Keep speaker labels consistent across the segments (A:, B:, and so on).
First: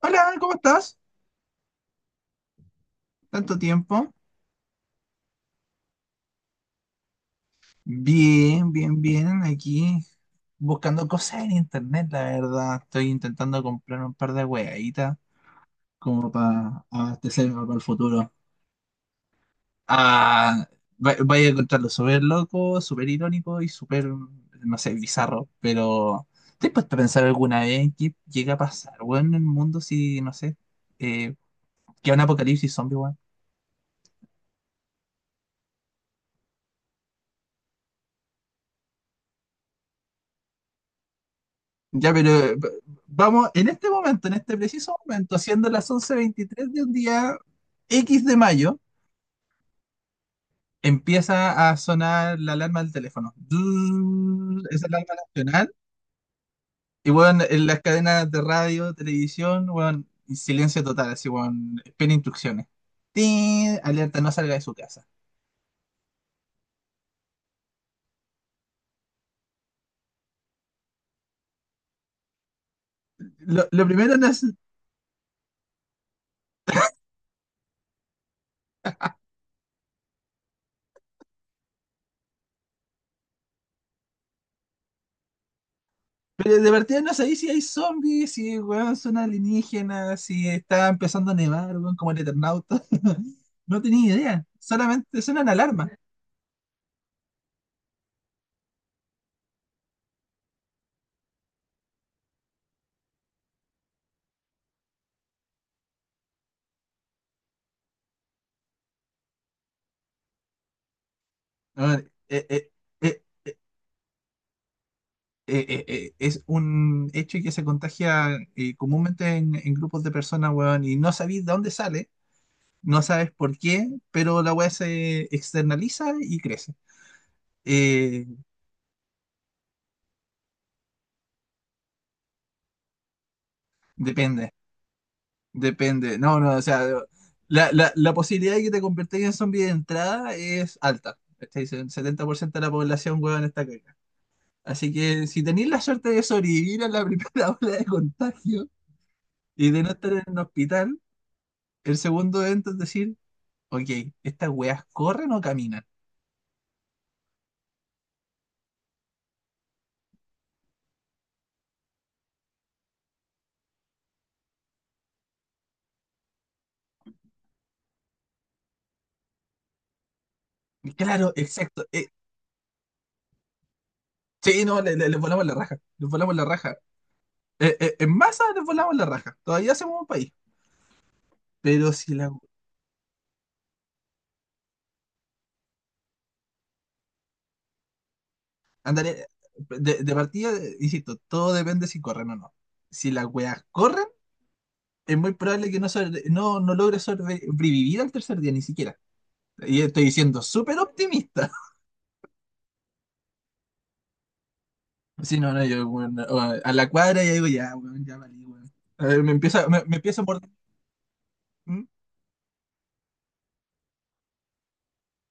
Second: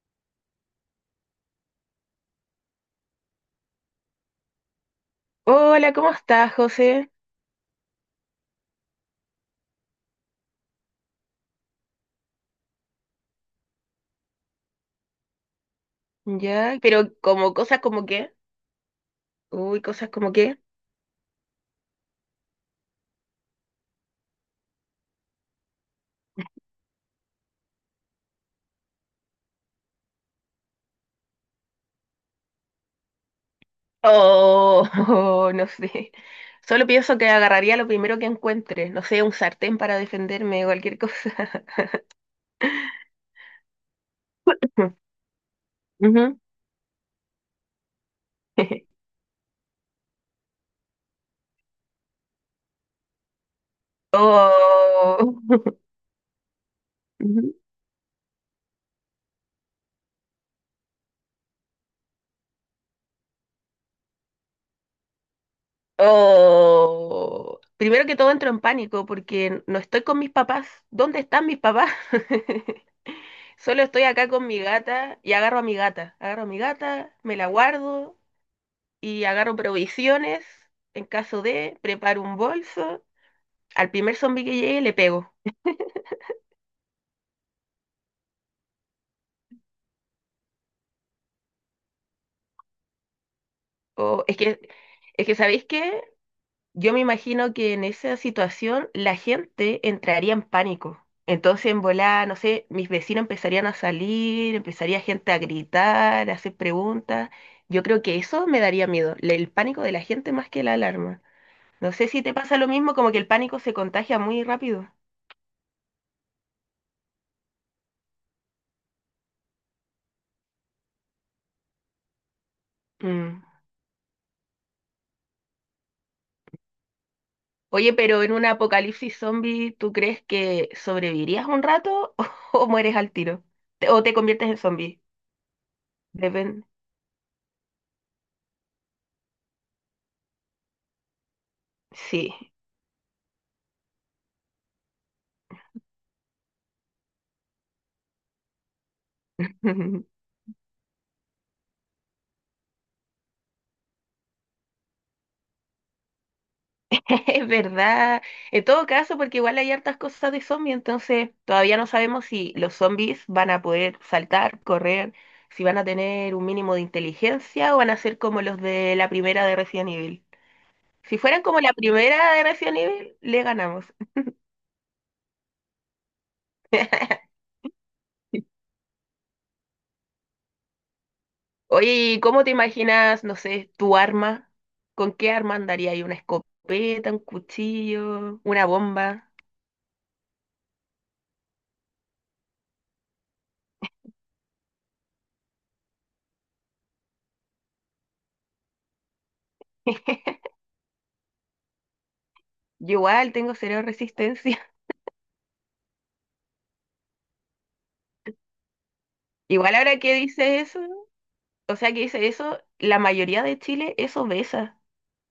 A: Hola, ¿cómo estás? ¿Tanto tiempo?
B: Hola, ¿cómo estás, José?
A: Bien, bien, bien. Aquí buscando cosas en internet, la verdad. Estoy intentando comprar un par de hueaditas como
B: Ya,
A: para
B: pero como
A: abastecerme para
B: cosas
A: el
B: como
A: futuro.
B: qué, uy, cosas como qué,
A: Ah, vaya a encontrarlo súper loco, súper irónico y súper, no sé, bizarro. Pero ¿te has puesto a pensar alguna vez qué llega a pasar, weón, en el mundo si, no sé, eh, que un apocalipsis zombie.
B: oh, no sé. Solo pienso que agarraría lo primero que encuentre, no sé, un sartén para defenderme o cualquier cosa.
A: Ya, pero vamos en este momento, en este preciso momento, siendo las once
B: Ujú.
A: veintitrés de un día X de mayo, empieza a sonar la alarma del teléfono. Zzzz, es la alarma
B: Oh,
A: nacional. Y bueno,
B: Ujú.
A: en las cadenas de radio, televisión, bueno, y silencio total, así, bueno, espera instrucciones. Tin, alerta, no salga de su casa.
B: Oh. Primero que todo entro en pánico porque no estoy con mis papás. ¿Dónde están mis papás?
A: Lo,
B: Solo
A: lo
B: estoy
A: primero no
B: acá
A: es.
B: con mi gata y agarro a mi gata. Agarro a mi gata, me la guardo y agarro provisiones. En caso de, preparo un bolso. Al primer zombie que llegue le pego.
A: Pero de partida no sabéis si hay zombies, si weón, son alienígenas, si está empezando a nevar, weón, como el Eternauta. No tenía
B: O,
A: idea. Solamente
B: es que,
A: suenan
B: ¿sabéis
A: alarmas.
B: qué? Yo me imagino que en esa situación la gente entraría en pánico. Entonces, en volar, no sé, mis vecinos empezarían a salir, empezaría gente a gritar, a hacer preguntas. Yo creo que eso me daría miedo, el pánico de la gente más que la alarma.
A: A
B: No sé
A: ver,
B: si te pasa lo mismo, como que
A: eh,
B: el pánico se contagia muy rápido.
A: es un hecho que se contagia comúnmente en grupos de personas, weón, y no sabéis de dónde sale, no sabes
B: Mm.
A: por qué, pero la weá se externaliza y crece.
B: Oye, pero
A: Eh,
B: en un apocalipsis zombie, ¿tú crees que sobrevivirías un rato o mueres al tiro? ¿O te conviertes
A: depende.
B: en zombie?
A: Depende. No, no, o
B: Depende.
A: sea, la posibilidad de que te convertáis en zombie de entrada es alta. ¿Cachai? El setenta
B: Sí.
A: por ciento de la población, huevón, está caca. Así que si tenéis la suerte de sobrevivir a la primera ola de contagio y de no estar en un hospital, el segundo evento es decir, ok, estas weas corren o caminan.
B: Es verdad. En todo caso, porque igual hay hartas cosas de zombie, entonces todavía no sabemos si los zombies van a poder saltar, correr, si van a tener un mínimo de inteligencia o van a ser como los de la primera de Resident Evil.
A: Y
B: Si
A: claro,
B: fueran como la
A: exacto.
B: primera de Resident Evil, le ganamos.
A: Sí, no, les volamos la raja. Les volamos la raja. En masa les volamos la raja. Todavía hacemos un país. Pero
B: Oye,
A: si
B: ¿y
A: la
B: cómo te imaginas, no sé, tu arma? ¿Con qué arma andaría ahí? ¿Una escopeta, un cuchillo, una
A: Ándale,
B: bomba?
A: de partida, insisto, todo depende si corren o no. Si las weas corren, es muy probable que no logre sobrevivir al tercer día, ni siquiera. Y estoy siendo súper optimista.
B: Yo igual tengo cero resistencia.
A: Si no, no, yo, weón, o a la cuadra ya digo, ya, weón, ya valí, weón. A ver,
B: Igual
A: me, me
B: ahora que
A: empieza a morder.
B: dice eso, o
A: ¿Mm?
B: sea que dice eso, la mayoría de Chile es obesa.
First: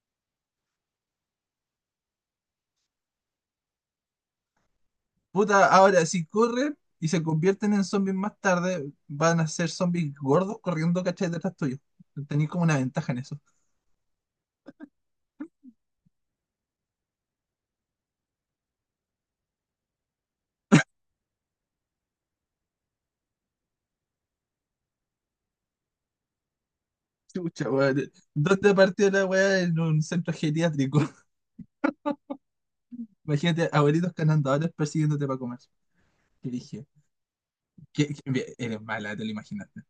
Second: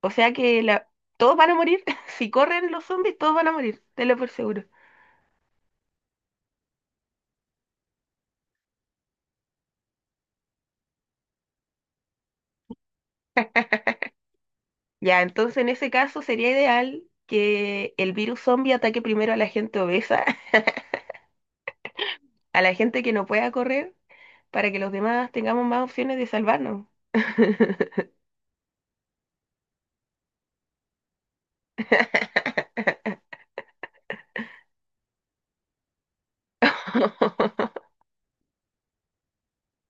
B: O sea que la... todos van a morir. Si corren los zombies, todos van a morir, te lo por seguro.
A: Puta, ahora si corren y se convierten en zombies más tarde, van a ser zombies gordos corriendo, ¿cachai? Detrás tuyo. Tenéis como una ventaja en eso.
B: Ya, entonces en ese caso sería ideal que el virus zombie ataque primero a la gente obesa, a la gente que no pueda correr para que los demás tengamos más opciones de salvarnos.
A: Chucha, weón. ¿Dónde partió la weá? En un centro geriátrico. Imagínate, abuelitos canandadores persiguiéndote para comer. Qué dije, bien, eres mala, te lo imaginaste.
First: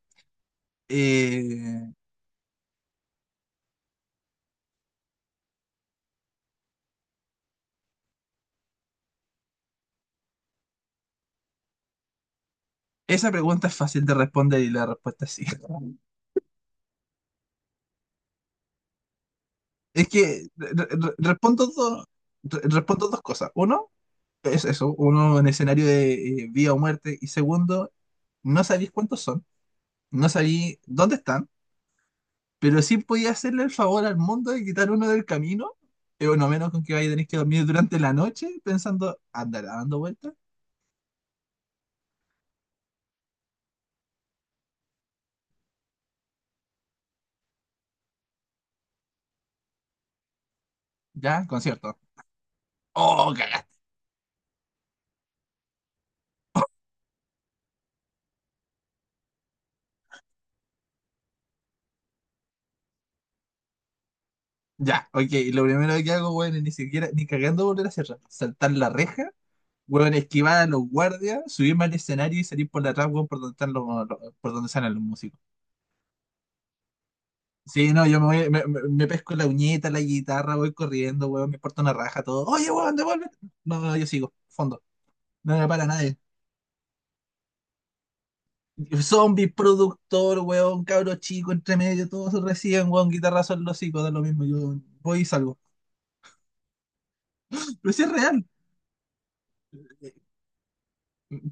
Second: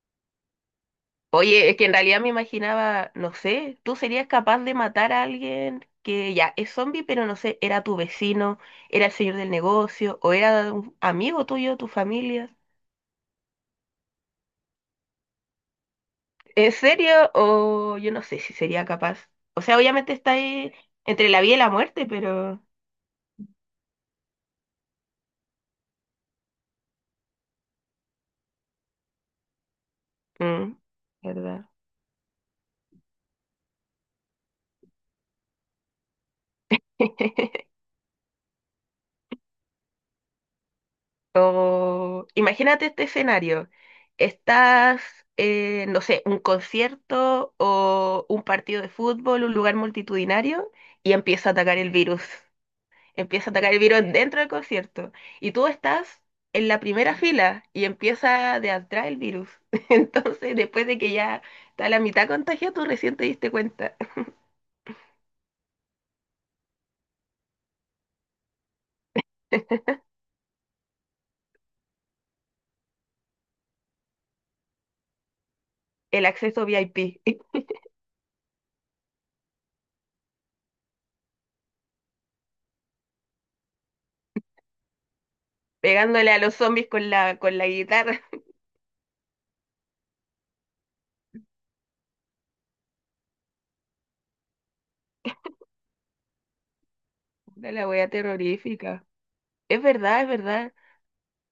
B: Oye, es que
A: Eh,
B: en realidad me imaginaba, no sé, tú serías capaz de matar a alguien que ya es zombie, pero no sé, era tu vecino, era el señor del negocio, o era un amigo tuyo, tu familia.
A: esa pregunta es fácil de responder y la respuesta es sí.
B: ¿En serio? O yo no sé si sería capaz. O sea,
A: Es
B: obviamente está
A: que
B: ahí entre la vida y
A: respondo,
B: la muerte, pero...
A: respondo dos cosas. Uno, es eso, uno en escenario de vida o muerte. Y segundo, no sabéis cuántos son, no
B: Mm,
A: sabéis dónde están,
B: ¿verdad?
A: pero sí podía hacerle el favor al mundo de quitar uno del camino, bueno, menos con que vaya a tener que dormir durante la noche pensando, andará dando vueltas.
B: O imagínate este escenario. Estás, no sé, un concierto o un partido de fútbol, un lugar multitudinario, y
A: Ya,
B: empieza a atacar el
A: concierto.
B: virus.
A: Oh,
B: Empieza a
A: cagaste.
B: atacar el virus dentro del concierto. Y tú estás en la primera fila y empieza de atrás el virus. Entonces, después de que ya está la mitad contagiada, tú recién te diste cuenta.
A: Ya, ok. Lo primero que hago, weón, es ni siquiera, ni cagando volver a cerrar. Saltar la reja, weón, esquivar a los guardias, subirme al escenario y salir por la atrás, weón, por donde por donde salen los músicos.
B: El acceso VIP,
A: Sí, no, yo me voy, me pesco la uñeta, la guitarra, voy corriendo, weón, me porto una raja, todo. Oye, weón, devuelve. No, no, yo sigo, fondo. No me para nadie.
B: pegándole a los zombies con la guitarra.
A: Zombies, productor, weón, cabro chico, entre medio, todos reciben, weón, guitarrazo en los hocico, da lo mismo. Yo voy y salgo.
B: Puta, la
A: Pero sí
B: wea
A: es real.
B: terrorífica. Es verdad, es verdad.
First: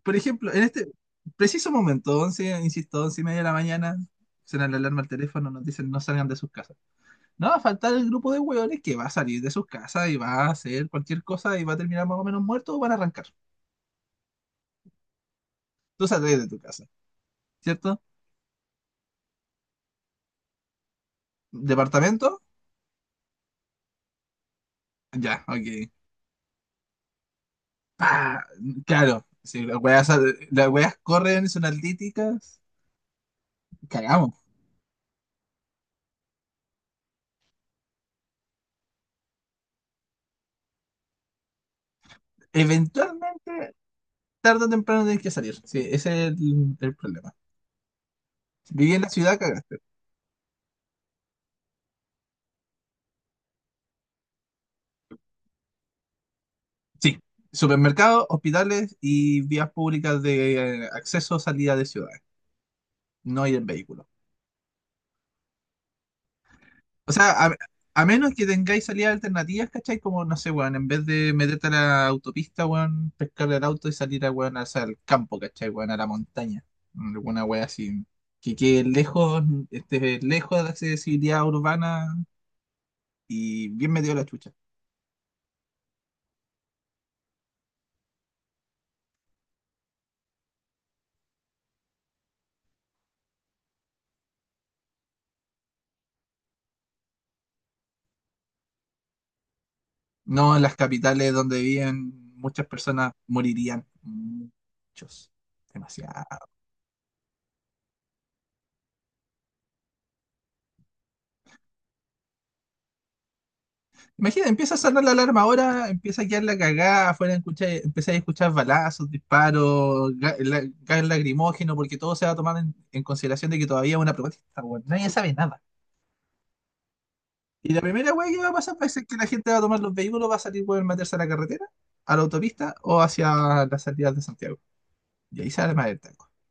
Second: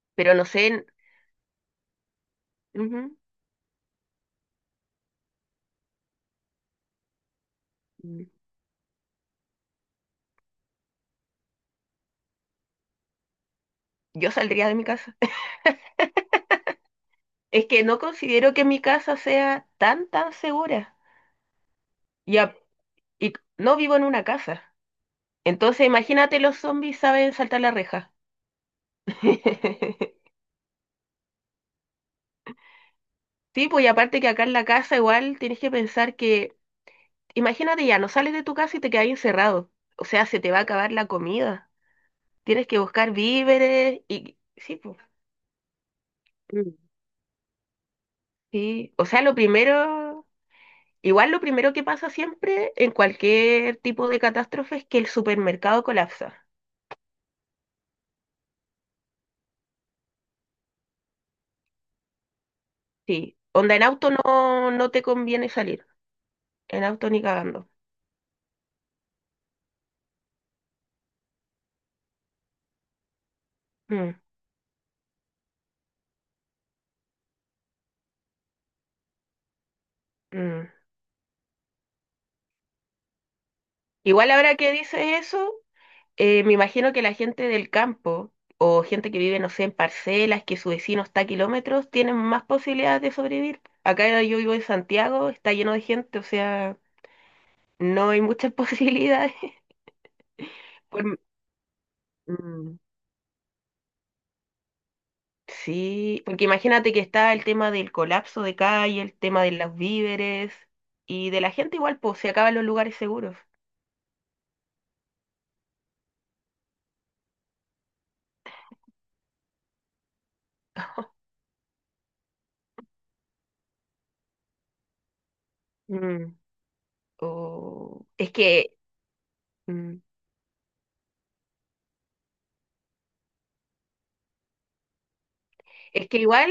A: Por
B: Pero no
A: ejemplo, en
B: sé,
A: este preciso momento, 11 insisto,
B: ujú,
A: 11:30 de la mañana, suena la alarma al teléfono, nos dicen no salgan de sus casas. No va a faltar el
B: mm,
A: grupo de hueones que va a salir de sus casas y va a hacer cualquier cosa y va a terminar más o menos muerto o van a arrancar.
B: yo saldría de mi casa.
A: Tú sales de tu casa,
B: Es que no
A: ¿cierto?
B: considero que mi casa sea tan, tan segura. Y,
A: ¿Departamento?
B: a- y no vivo en una casa.
A: Ya,
B: Entonces
A: ok.
B: imagínate los zombies saben saltar la reja.
A: Pa, claro, si las weas corren, son altíticas,
B: Sí, pues y aparte que acá
A: cagamos.
B: en la casa igual tienes que pensar que, imagínate ya, no sales de tu casa y te quedas encerrado. O sea, se te va a acabar la comida. Tienes que buscar
A: Eventualmente,
B: víveres y...
A: tarde o
B: Sí, pues.
A: temprano tienes que salir. Sí, ese es
B: Mm.
A: el problema.
B: Sí.
A: Viví en
B: O
A: la
B: sea, lo
A: ciudad, cagaste.
B: primero... Igual lo primero que pasa siempre en cualquier tipo de catástrofe es que el supermercado colapsa.
A: Sí, supermercados, hospitales y vías públicas de acceso o salida de ciudades,
B: Sí.
A: no ir en
B: Onda, en
A: vehículo.
B: auto no, no te conviene salir. En auto
A: O
B: ni
A: sea,
B: cagando.
A: a menos que tengáis salidas alternativas, ¿cachai? Como, no sé, weón, en vez de meterte a la autopista, weón, pescar el auto y
B: Mm,
A: salir a, weón, hacia el campo, ¿cachai? Weón, a la montaña. Alguna weón así. Que quede lejos, esté lejos de
B: mm.
A: la accesibilidad urbana y bien metido a la
B: Igual
A: chucha.
B: ahora que dices eso, me imagino que la gente del campo o gente que vive, no sé, en parcelas, que su vecino está a kilómetros, tienen más posibilidades de sobrevivir. Acá yo vivo en Santiago, está lleno de gente, o sea, no hay muchas posibilidades.
A: No, en las
B: Por-
A: capitales donde viven muchas
B: mm.
A: personas morirían. Muchos. Demasiado.
B: Sí, porque imagínate que está el tema del colapso de calle, el tema de los víveres y de la gente igual, pues se acaban los lugares seguros.
A: Imagina, empieza a sonar la alarma ahora, empieza a quedar la cagada, afuera empezáis a escuchar balazos, disparos, gas lacrimógeno, porque todo se va a tomar en consideración de que todavía es una protesta, weón. Nadie sabe nada.
B: Mm.
A: Y la primera weá
B: Es
A: que va a
B: que,
A: pasar va a ser que la gente va a tomar los
B: mm,
A: vehículos, va a salir, weón, meterse a la carretera, a la autopista o hacia las salidas de Santiago. Y ahí se arma el
B: es que
A: tango.
B: igual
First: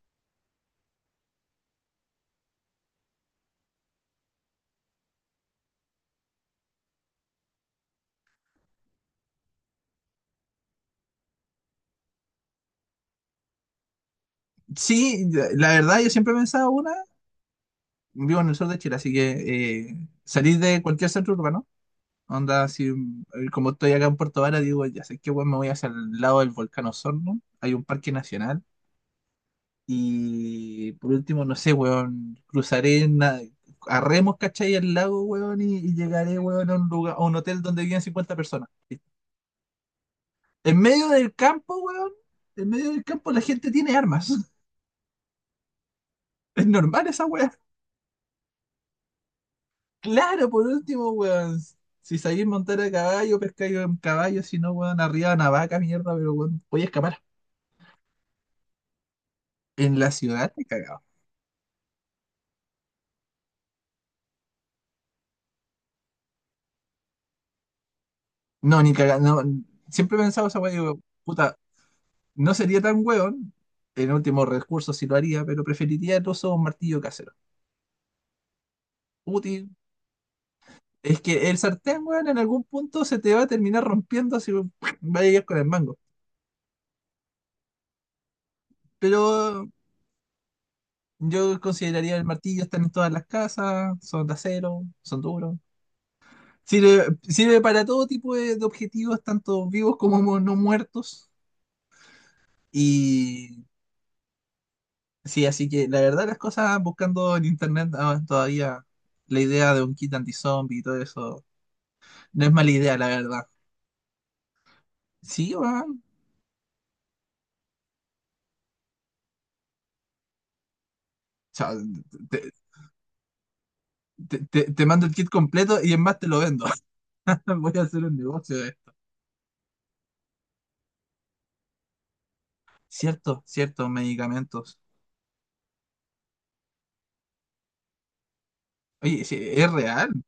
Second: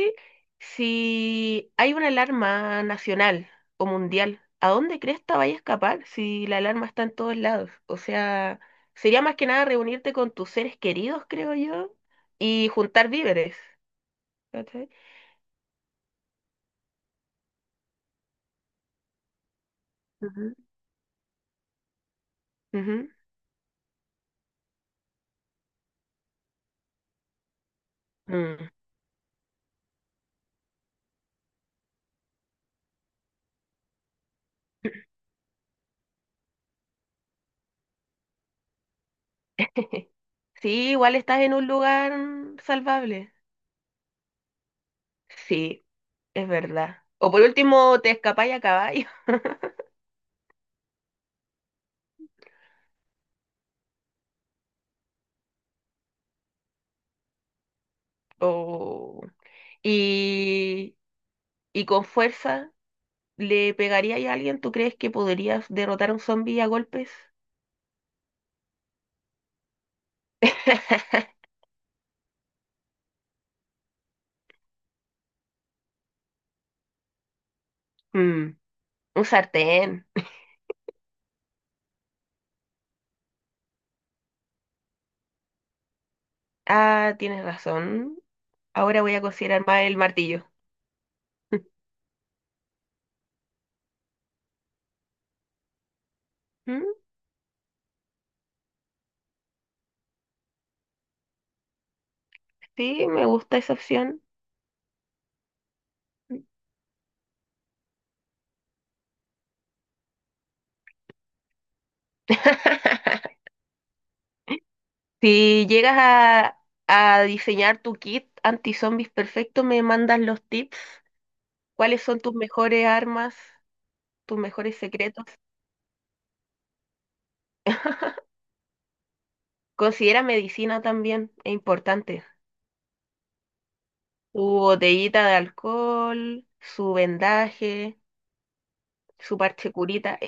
B: si hay una alarma nacional o mundial, ¿a dónde cresta vaya a escapar si la alarma está en todos lados? O sea, sería más que nada reunirte con tus seres queridos, creo yo, y juntar víveres. ¿Cachai?
A: Sí, la verdad, yo siempre he pensado una, vivo en el sur de Chile, así que
B: Ujú,
A: salir de cualquier centro urbano. Onda, si
B: ujú.
A: como estoy acá en Puerto Vara, digo, ya sé que weón, me voy hacia el lado del volcán Osorno, hay un parque nacional,
B: Mm.
A: y por último, no sé, weón, a remos, ¿cachai? El lago, weón, y llegaré, weón, a un lugar, a un hotel donde viven 50 personas. En
B: Sí,
A: medio
B: igual
A: del
B: estás en un
A: campo, weón,
B: lugar
A: en medio del campo
B: salvable.
A: la gente tiene armas.
B: Sí, es
A: Es
B: verdad.
A: normal esa
B: O por
A: weá.
B: último, te escapáis a caballo.
A: Claro, por último, weón. Si sabéis montar a caballo, pescáis en caballo, si no, weón, arriba de una vaca, mierda, pero weón, voy a escapar.
B: O...
A: En la ciudad, te
B: Y,
A: cagaba.
B: y con fuerza, ¿le pegarías a alguien? ¿Tú crees que podrías derrotar a un zombie a golpes?
A: No, ni caga, no, siempre he pensado esa weá, digo, puta, no sería tan weón, en último recurso sí lo haría, pero preferiría el uso de un martillo casero.
B: Mm, un
A: Útil.
B: sartén.
A: Es que el sartén, weón, en algún punto se te va a terminar rompiendo si vayas con el mango.
B: Ah, tienes razón. Ahora voy a
A: Pero
B: considerar más el martillo.
A: yo consideraría el martillo, están en todas las casas, son de acero, son duros.
B: Mm,
A: Sirve, sirve para todo tipo de objetivos, tanto vivos como no muertos.
B: sí, me
A: Y
B: gusta esa opción.
A: sí, así que la verdad las cosas buscando en internet ah, todavía la idea de un kit anti-zombie y todo eso no es mala idea, la verdad. Sí,
B: Si llegas
A: weón.
B: a diseñar tu kit anti-zombies perfecto, me mandas los tips.
A: O sea,
B: ¿Cuáles son tus
A: te,
B: mejores armas, tus mejores
A: te mando el
B: secretos?
A: kit completo y en más te lo vendo. Voy a hacer un negocio de esto.
B: Considera medicina también, es importante.
A: Cierto, cierto,
B: Su
A: medicamentos.
B: botellita de alcohol, su vendaje,
A: Oye,
B: su
A: sí,
B: parche curita.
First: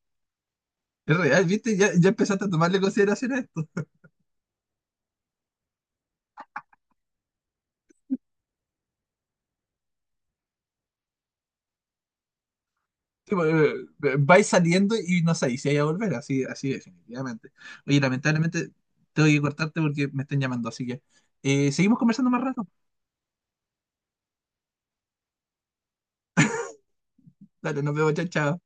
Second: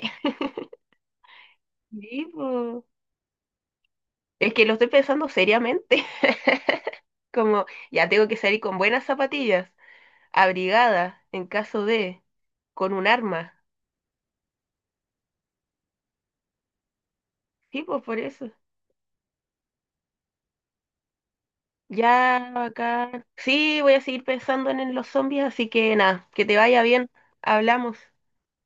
A: es real, ¿viste? Ya, ya
B: Sí,
A: empezaste a tomarle
B: po.
A: consideración a esto.
B: Es que lo estoy pensando seriamente. Como ya tengo que salir con buenas zapatillas, abrigada en caso de, con un
A: Sí, pues,
B: arma.
A: vais saliendo y no sabéis si vais a volver, así, así definitivamente.
B: Sí,
A: Oye,
B: pues por eso.
A: lamentablemente tengo que cortarte porque me están llamando, así que seguimos conversando más
B: Ya,
A: rato.
B: acá. Sí, voy a seguir pensando en los zombies, así que nada, que te vaya bien.
A: Dale, nos
B: Hablamos.
A: vemos, chao, chao.